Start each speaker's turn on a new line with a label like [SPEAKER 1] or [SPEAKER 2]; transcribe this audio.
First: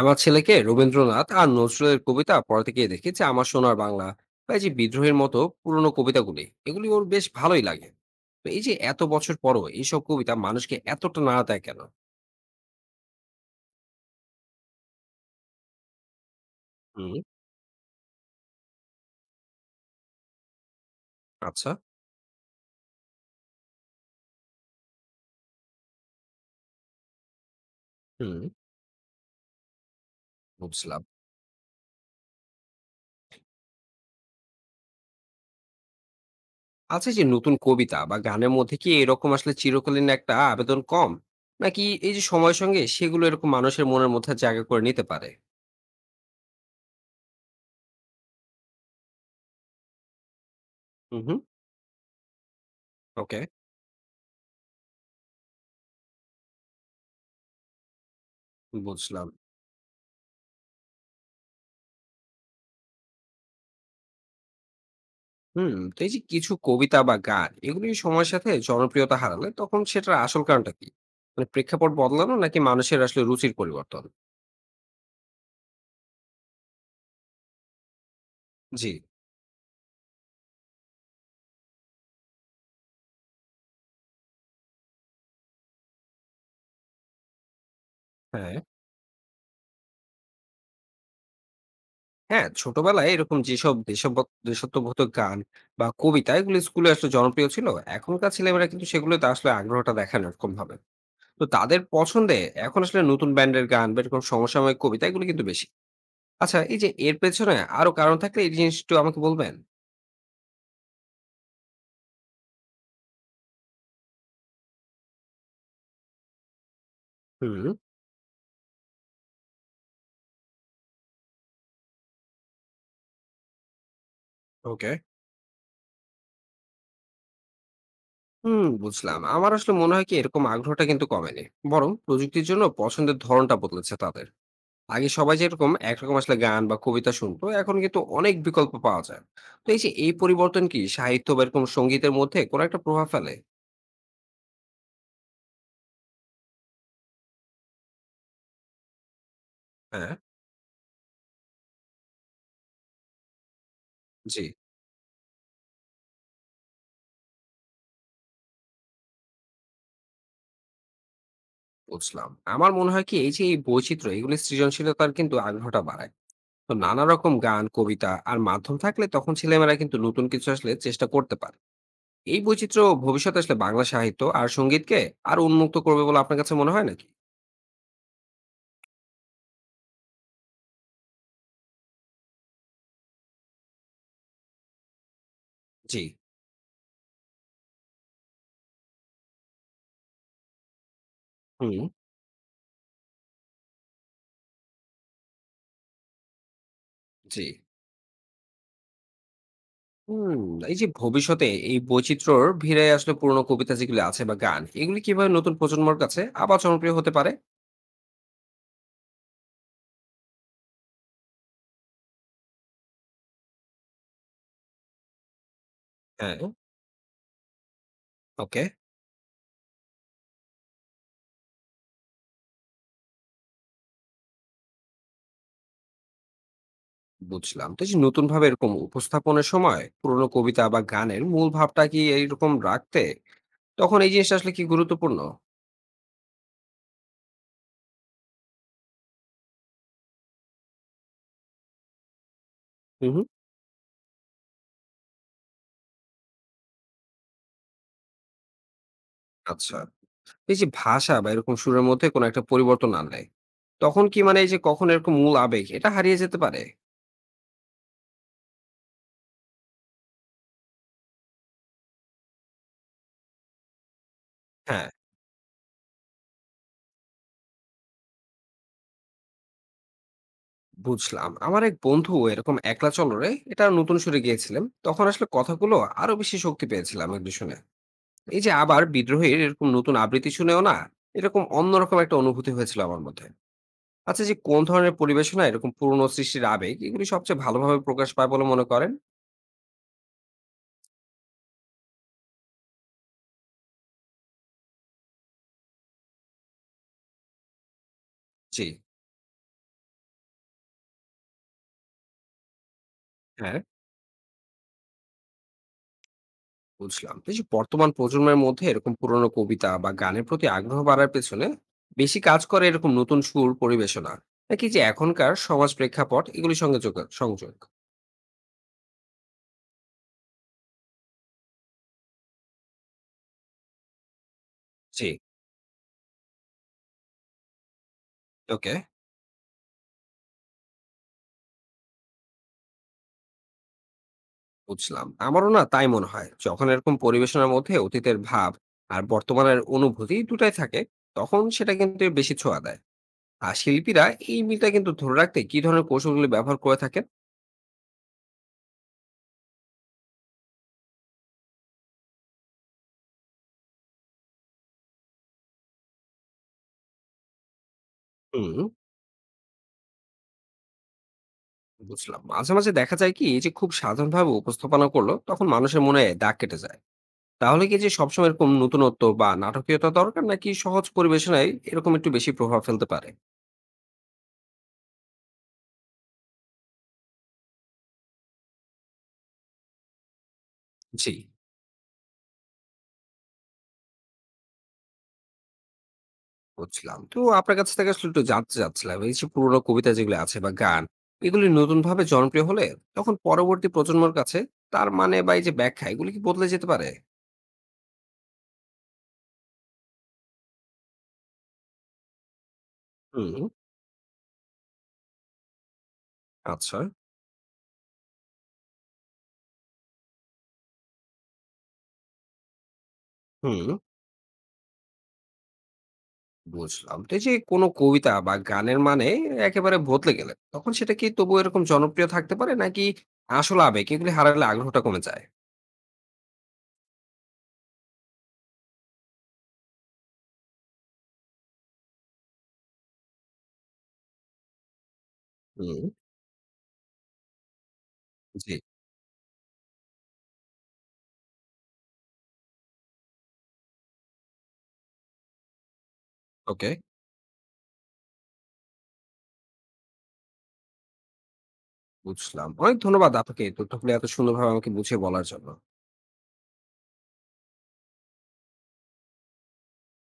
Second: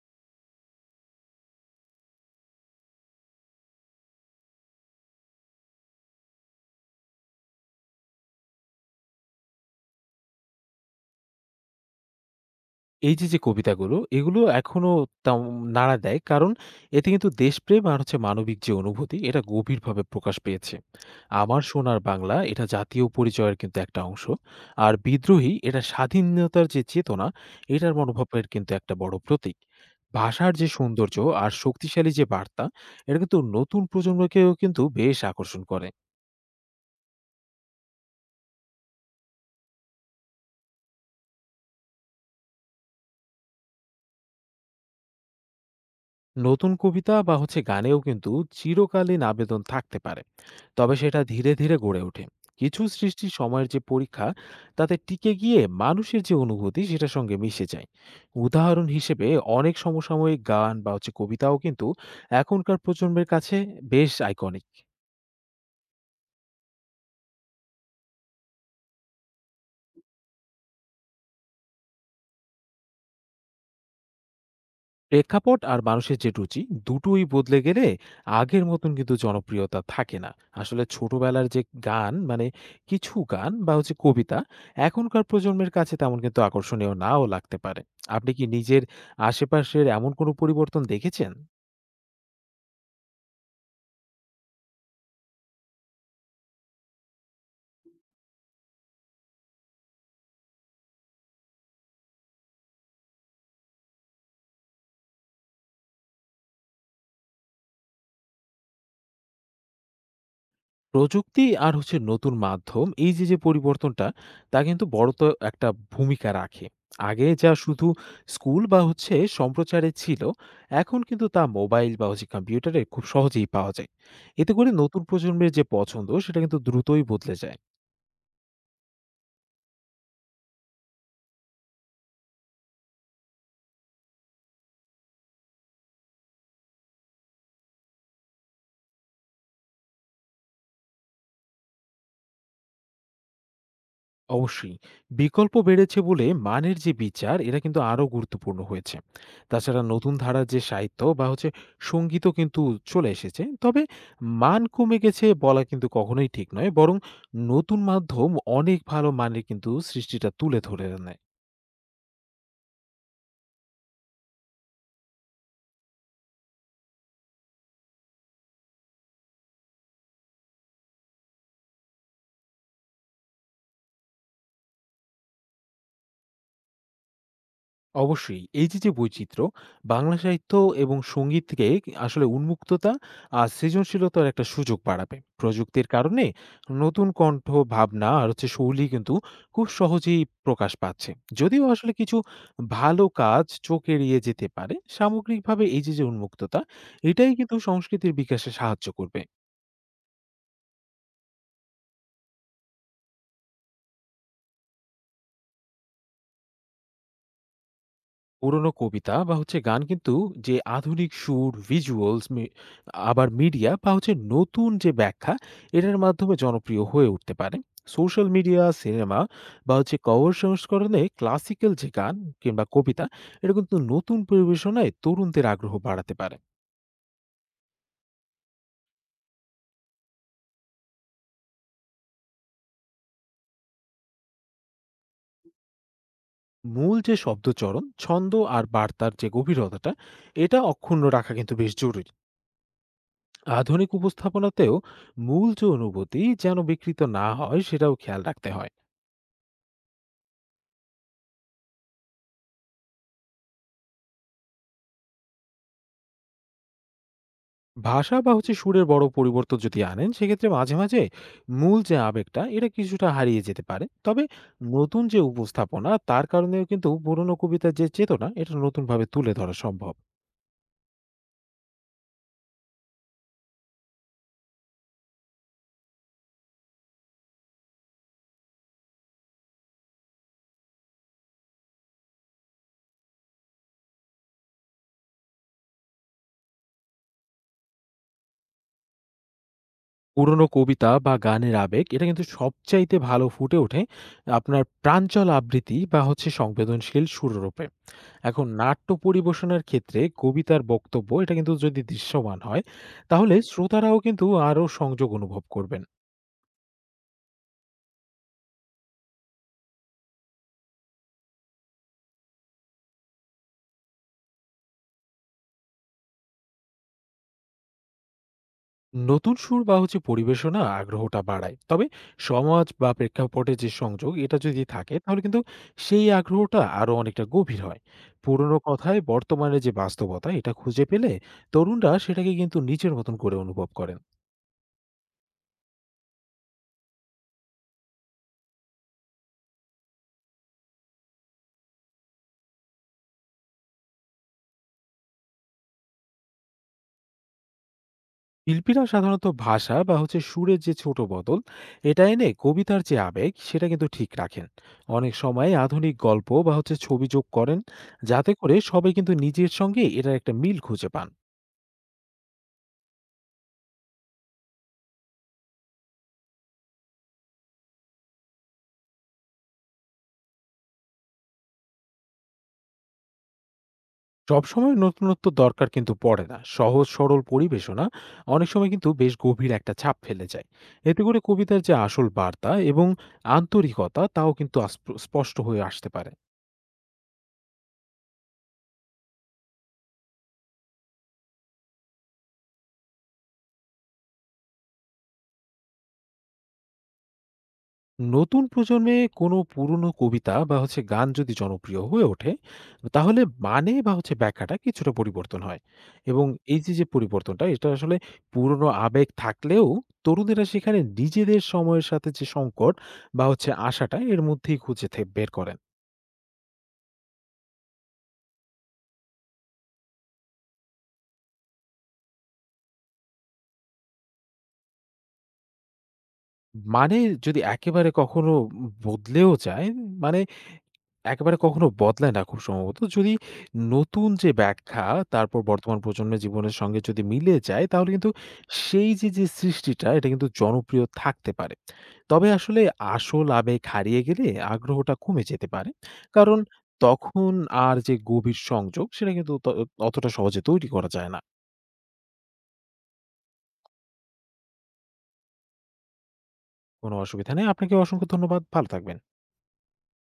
[SPEAKER 1] আমার ছেলেকে রবীন্দ্রনাথ আর নজরুলের কবিতা পড়াতে গিয়ে দেখি যে আমার সোনার বাংলা বা এই যে বিদ্রোহের মতো পুরনো কবিতাগুলি এগুলি ওর বেশ ভালোই লাগে। তো এই যে এত বছর পরও এইসব কবিতা মানুষকে এতটা নাড়া দেয় কেন?
[SPEAKER 2] এই যে, যে কবিতাগুলো, এগুলো এখনো তাও নাড়া দেয়। কারণ এতে
[SPEAKER 1] হুম।
[SPEAKER 2] কিন্তু দেশপ্রেম আর হচ্ছে মানবিক যে অনুভূতি, এটা গভীরভাবে প্রকাশ পেয়েছে। আমার
[SPEAKER 1] আচ্ছা।
[SPEAKER 2] সোনার বাংলা, এটা জাতীয় পরিচয়ের কিন্তু একটা অংশ। আর বিদ্রোহী, এটা স্বাধীনতার যে চেতনা, এটার
[SPEAKER 1] হুম।
[SPEAKER 2] মনোভাবের কিন্তু একটা বড় প্রতীক। ভাষার যে
[SPEAKER 1] বুঝলাম।
[SPEAKER 2] সৌন্দর্য আর শক্তিশালী যে বার্তা, এটা কিন্তু নতুন প্রজন্মকেও কিন্তু বেশ আকর্ষণ করে।
[SPEAKER 1] আচ্ছা, এই যে নতুন কবিতা বা গানের মধ্যে কি এরকম আসলে চিরকালীন একটা আবেদন কম, নাকি এই যে সময়ের সঙ্গে সেগুলো এরকম মানুষের মনের মধ্যে জায়গা করে নিতে পারে?
[SPEAKER 2] নতুন কবিতা বা হচ্ছে গানেও কিন্তু চিরকালীন আবেদন থাকতে পারে, তবে সেটা
[SPEAKER 1] হুম হুম
[SPEAKER 2] ধীরে ধীরে গড়ে ওঠে। কিছু সৃষ্টি
[SPEAKER 1] ওকে।
[SPEAKER 2] সময়ের যে পরীক্ষা, তাতে টিকে গিয়ে মানুষের যে অনুভূতি সেটার সঙ্গে মিশে যায়। উদাহরণ হিসেবে
[SPEAKER 1] বুঝলাম।
[SPEAKER 2] অনেক সমসাময়িক গান বা হচ্ছে কবিতাও কিন্তু এখনকার প্রজন্মের কাছে বেশ আইকনিক।
[SPEAKER 1] হুম, তো এই যে কিছু কবিতা বা গান এগুলি সময়ের সাথে জনপ্রিয়তা হারালে তখন সেটার আসল কারণটা কি? মানে প্রেক্ষাপট বদলানো নাকি মানুষের আসলে রুচির পরিবর্তন?
[SPEAKER 2] প্রেক্ষাপট আর মানুষের যে রুচি দুটোই বদলে গেলে আগের
[SPEAKER 1] জি।
[SPEAKER 2] মতন কিন্তু জনপ্রিয়তা থাকে না। আসলে ছোটবেলার যে গান মানে কিছু গান বা হচ্ছে কবিতা এখনকার প্রজন্মের কাছে তেমন কিন্তু আকর্ষণীয় নাও লাগতে পারে। আপনি কি
[SPEAKER 1] হ্যাঁ।
[SPEAKER 2] নিজের আশেপাশের এমন কোনো পরিবর্তন দেখেছেন?
[SPEAKER 1] হ্যাঁ, ছোটবেলায় এরকম যেসব দেশাত্মবোধক গান বা কবিতা এগুলো স্কুলে আসলে জনপ্রিয় ছিল। এখনকার ছেলেমেয়েরা কিন্তু সেগুলোতে আসলে আগ্রহটা দেখায় না এরকম ভাবে। তো তাদের পছন্দে এখন আসলে নতুন ব্যান্ডের গান বা এরকম সমসাময়িক কবিতা এগুলো কিন্তু বেশি। আচ্ছা, এই যে এর পেছনে আরো কারণ থাকলে এই জিনিসটা আমাকে বলবেন।
[SPEAKER 2] প্রযুক্তি আর হচ্ছে নতুন মাধ্যম, এই যে যে পরিবর্তনটা, তা কিন্তু বড় তো একটা ভূমিকা রাখে। আগে যা
[SPEAKER 1] হুম।
[SPEAKER 2] শুধু স্কুল বা হচ্ছে সম্প্রচারে ছিল, এখন কিন্তু তা মোবাইল বা হচ্ছে কম্পিউটারে খুব সহজেই পাওয়া যায়। এতে করে
[SPEAKER 1] ওকে।
[SPEAKER 2] নতুন প্রজন্মের যে পছন্দ সেটা কিন্তু দ্রুতই বদলে যায়।
[SPEAKER 1] হুম, বুঝলাম। আমার আসলে মনে হয় কি এরকম আগ্রহটা কিন্তু কমেনি, বরং প্রযুক্তির জন্য পছন্দের ধরনটা বদলেছে তাদের। আগে সবাই যেরকম একরকম আসলে গান বা কবিতা শুনতো, এখন কিন্তু অনেক বিকল্প পাওয়া যায়। তো এই যে এই পরিবর্তন কি সাহিত্য বা এরকম সঙ্গীতের মধ্যে কোনো একটা প্রভাব ফেলে?
[SPEAKER 2] অবশ্যই। বিকল্প বেড়েছে বলে মানের যে বিচার এটা কিন্তু আরো গুরুত্বপূর্ণ হয়েছে। তাছাড়া নতুন
[SPEAKER 1] হ্যাঁ।
[SPEAKER 2] ধারার যে সাহিত্য বা হচ্ছে সঙ্গীতও কিন্তু চলে এসেছে। তবে
[SPEAKER 1] জি।
[SPEAKER 2] মান কমে গেছে বলা কিন্তু কখনোই ঠিক নয়। বরং নতুন মাধ্যম অনেক ভালো মানের কিন্তু সৃষ্টিটা তুলে ধরে আনে।
[SPEAKER 1] বুঝলাম, আমার মনে হয় কি এই যে এই বৈচিত্র্য এগুলি সৃজনশীলতার কিন্তু আগ্রহটা বাড়ায়। তো নানা রকম গান, কবিতা আর মাধ্যম থাকলে তখন ছেলেমেয়েরা কিন্তু নতুন কিছু আসলে চেষ্টা করতে পারে। এই বৈচিত্র্য ভবিষ্যতে আসলে বাংলা সাহিত্য আর সঙ্গীতকে আরো উন্মুক্ত করবে বলে আপনার কাছে মনে হয় নাকি?
[SPEAKER 2] অবশ্যই। এই যে, বৈচিত্র্য, বাংলা সাহিত্য এবং সঙ্গীতকে আসলে উন্মুক্ততা আর সৃজনশীলতার একটা সুযোগ বাড়াবে। প্রযুক্তির
[SPEAKER 1] জি।
[SPEAKER 2] কারণে নতুন কণ্ঠ, ভাবনা আর হচ্ছে শৈলী কিন্তু খুব সহজেই প্রকাশ পাচ্ছে। যদিও
[SPEAKER 1] হুম,
[SPEAKER 2] আসলে কিছু ভালো কাজ চোখ এড়িয়ে যেতে পারে, সামগ্রিকভাবে এই যে, উন্মুক্ততা, এটাই
[SPEAKER 1] জি।
[SPEAKER 2] কিন্তু সংস্কৃতির বিকাশে সাহায্য করবে।
[SPEAKER 1] হুম, এই যে ভবিষ্যতে এই বৈচিত্র্যর ভিড়ে আসলে পুরোনো কবিতা যেগুলো আছে বা গান, এগুলি কিভাবে নতুন প্রজন্মর কাছে আবার জনপ্রিয় হতে পারে?
[SPEAKER 2] পুরোনো কবিতা বা হচ্ছে গান কিন্তু যে আধুনিক সুর, ভিজুয়ালস, আবার মিডিয়া বা হচ্ছে নতুন যে ব্যাখ্যা, এটার মাধ্যমে
[SPEAKER 1] হ্যাঁ,
[SPEAKER 2] জনপ্রিয় হয়ে উঠতে পারে। সোশ্যাল মিডিয়া,
[SPEAKER 1] ওকে,
[SPEAKER 2] সিনেমা বা হচ্ছে কভার সংস্করণে ক্লাসিক্যাল যে গান কিংবা কবিতা, এটা কিন্তু নতুন পরিবেশনায় তরুণদের আগ্রহ বাড়াতে পারে।
[SPEAKER 1] বুঝলাম। তো এই যে নতুনভাবে এরকম উপস্থাপনের সময় পুরোনো কবিতা বা গানের মূল ভাবটা কি এইরকম রাখতে, তখন এই জিনিসটা আসলে কি গুরুত্বপূর্ণ?
[SPEAKER 2] মূল যে শব্দচরণ, ছন্দ আর বার্তার যে গভীরতাটা, এটা অক্ষুণ্ণ রাখা কিন্তু বেশ জরুরি।
[SPEAKER 1] হুম।
[SPEAKER 2] আধুনিক উপস্থাপনাতেও মূল যে অনুভূতি যেন বিকৃত না হয় সেটাও খেয়াল রাখতে হয়।
[SPEAKER 1] আচ্ছা। এই যে ভাষা বা এরকম সুরের মধ্যে কোনো একটা পরিবর্তন আনলে তখন কি মানে এই যে কখন এরকম মূল আবেগ এটা হারিয়ে যেতে পারে?
[SPEAKER 2] ভাষা বা হচ্ছে সুরের বড় পরিবর্তন যদি আনেন সেক্ষেত্রে মাঝে মাঝে মূল যে আবেগটা এটা কিছুটা হারিয়ে যেতে পারে, তবে
[SPEAKER 1] হ্যাঁ।
[SPEAKER 2] নতুন যে উপস্থাপনা তার কারণেও কিন্তু পুরনো কবিতার যে চেতনা এটা নতুনভাবে তুলে ধরা সম্ভব।
[SPEAKER 1] বুঝলাম, আমার এক বন্ধু এরকম একলা চলরে এটা নতুন সুরে গিয়েছিলাম, তখন আসলে কথাগুলো আরো বেশি শক্তি পেয়েছিলাম এগুলি শুনে। এই যে আবার বিদ্রোহীর এরকম নতুন আবৃত্তি শুনেও না, এরকম অন্যরকম একটা অনুভূতি হয়েছিল আমার মধ্যে। আচ্ছা, যে কোন ধরনের পরিবেশনা এরকম পুরনো সৃষ্টির আবেগ এগুলি সবচেয়ে ভালোভাবে প্রকাশ পায় বলে মনে করেন?
[SPEAKER 2] পুরনো কবিতা বা গানের আবেগ এটা কিন্তু সবচাইতে ভালো ফুটে ওঠে আপনার প্রাঞ্চল আবৃত্তি বা হচ্ছে সংবেদনশীল সুররূপে। এখন
[SPEAKER 1] জি।
[SPEAKER 2] নাট্য পরিবেশনার ক্ষেত্রে কবিতার বক্তব্য এটা কিন্তু যদি দৃশ্যমান হয়, তাহলে
[SPEAKER 1] হ্যাঁ।
[SPEAKER 2] শ্রোতারাও কিন্তু আরও সংযোগ অনুভব করবেন।
[SPEAKER 1] বুঝলাম, তো এই যে বর্তমান প্রজন্মের মধ্যে এরকম পুরোনো কবিতা বা গানের প্রতি আগ্রহ বাড়ার পেছনে বেশি কাজ করে এরকম নতুন সুর পরিবেশনা, নাকি যে এখনকার সমাজ প্রেক্ষাপট এগুলির সঙ্গে সংযোগ?
[SPEAKER 2] নতুন সুর বা হচ্ছে পরিবেশনা আগ্রহটা বাড়ায়, তবে সমাজ বা প্রেক্ষাপটে যে সংযোগ এটা যদি থাকে
[SPEAKER 1] জি।
[SPEAKER 2] তাহলে কিন্তু সেই আগ্রহটা আরো অনেকটা গভীর হয়। পুরনো
[SPEAKER 1] ওকে।
[SPEAKER 2] কথায় বর্তমানে যে বাস্তবতা এটা খুঁজে পেলে তরুণরা সেটাকে কিন্তু নিজের মতন করে অনুভব করেন।
[SPEAKER 1] বুঝলাম, আমারও না তাই মনে হয়, যখন এরকম পরিবেশনার মধ্যে অতীতের ভাব আর বর্তমানের অনুভূতি দুটাই থাকে, তখন সেটা কিন্তু বেশি ছোঁয়া দেয়। আর শিল্পীরা এই মিলটা কিন্তু ধরে রাখতে কি ধরনের কৌশলগুলি ব্যবহার করে থাকেন?
[SPEAKER 2] শিল্পীরা সাধারণত ভাষা বা হচ্ছে সুরের যে ছোট বদল এটা এনে কবিতার যে আবেগ সেটা কিন্তু ঠিক রাখেন। অনেক সময় আধুনিক গল্প বা হচ্ছে ছবি যোগ করেন, যাতে করে
[SPEAKER 1] হুম।
[SPEAKER 2] সবাই কিন্তু নিজের সঙ্গে এটার একটা মিল খুঁজে পান।
[SPEAKER 1] বুঝলাম, মাঝে মাঝে দেখা যায় কি এই যে খুব সাধারণভাবে উপস্থাপনা করলো, তখন মানুষের মনে দাগ কেটে যায়। তাহলে কি যে সবসময় এরকম নতুনত্ব বা নাটকীয়তা দরকার, নাকি সহজ পরিবেশনায় এরকম একটু বেশি প্রভাব ফেলতে পারে?
[SPEAKER 2] সবসময় নতুনত্ব দরকার কিন্তু পড়ে না। সহজ সরল পরিবেশনা অনেক সময় কিন্তু বেশ গভীর একটা ছাপ ফেলে যায়। এতে
[SPEAKER 1] জি।
[SPEAKER 2] করে কবিতার যে আসল বার্তা এবং আন্তরিকতা তাও কিন্তু স্পষ্ট হয়ে আসতে পারে।
[SPEAKER 1] বুঝলাম, তো আপনার কাছ থেকে আসলে একটু জানতে চাচ্ছিলাম, এই যে পুরোনো কবিতা যেগুলো আছে বা গান, এগুলি নতুন ভাবে জনপ্রিয় হলে তখন পরবর্তী প্রজন্মের কাছে তার মানে বা এই যে ব্যাখ্যা এগুলি কি বদলে যেতে পারে?
[SPEAKER 2] নতুন প্রজন্মে কোনো পুরনো কবিতা বা হচ্ছে গান যদি জনপ্রিয় হয়ে ওঠে, তাহলে
[SPEAKER 1] হুম।
[SPEAKER 2] মানে বা হচ্ছে ব্যাখ্যাটা কিছুটা পরিবর্তন হয়। এবং এই যে
[SPEAKER 1] আচ্ছা।
[SPEAKER 2] যে পরিবর্তনটা এটা আসলে পুরনো আবেগ থাকলেও তরুণেরা সেখানে নিজেদের সময়ের সাথে যে সংকট বা হচ্ছে
[SPEAKER 1] হুম,
[SPEAKER 2] আশাটা এর মধ্যেই বের করেন।
[SPEAKER 1] বুঝলাম। তো এই যে কোনো কবিতা বা গানের মানে একেবারে বদলে গেলে, তখন সেটা কি তবুও এরকম জনপ্রিয় থাকতে পারে? নাকি আসল আবেগ এগুলি হারালে আগ্রহটা কমে যায়?
[SPEAKER 2] মানে যদি একেবারে কখনো বদলেও যায়, মানে একেবারে কখনো বদলায় না খুব সম্ভবত। যদি নতুন যে ব্যাখ্যা, তারপর বর্তমান
[SPEAKER 1] হুম।
[SPEAKER 2] প্রজন্মের জীবনের সঙ্গে যদি মিলে যায়, তাহলে কিন্তু
[SPEAKER 1] জি,
[SPEAKER 2] সেই যে, সৃষ্টিটা, এটা কিন্তু জনপ্রিয় থাকতে পারে। তবে আসলে আসল আবেগ হারিয়ে গেলে আগ্রহটা কমে যেতে পারে। কারণ
[SPEAKER 1] ওকে,
[SPEAKER 2] তখন আর যে গভীর সংযোগ, সেটা কিন্তু অতটা সহজে তৈরি করা যায় না।
[SPEAKER 1] বুঝলাম। অনেক ধন্যবাদ আপনাকে এই তথ্যগুলো এত সুন্দরভাবে আমাকে বুঝিয়ে বলার জন্য।
[SPEAKER 2] কোনো অসুবিধা নেই। আপনাকে অসংখ্য ধন্যবাদ। ভালো থাকবেন।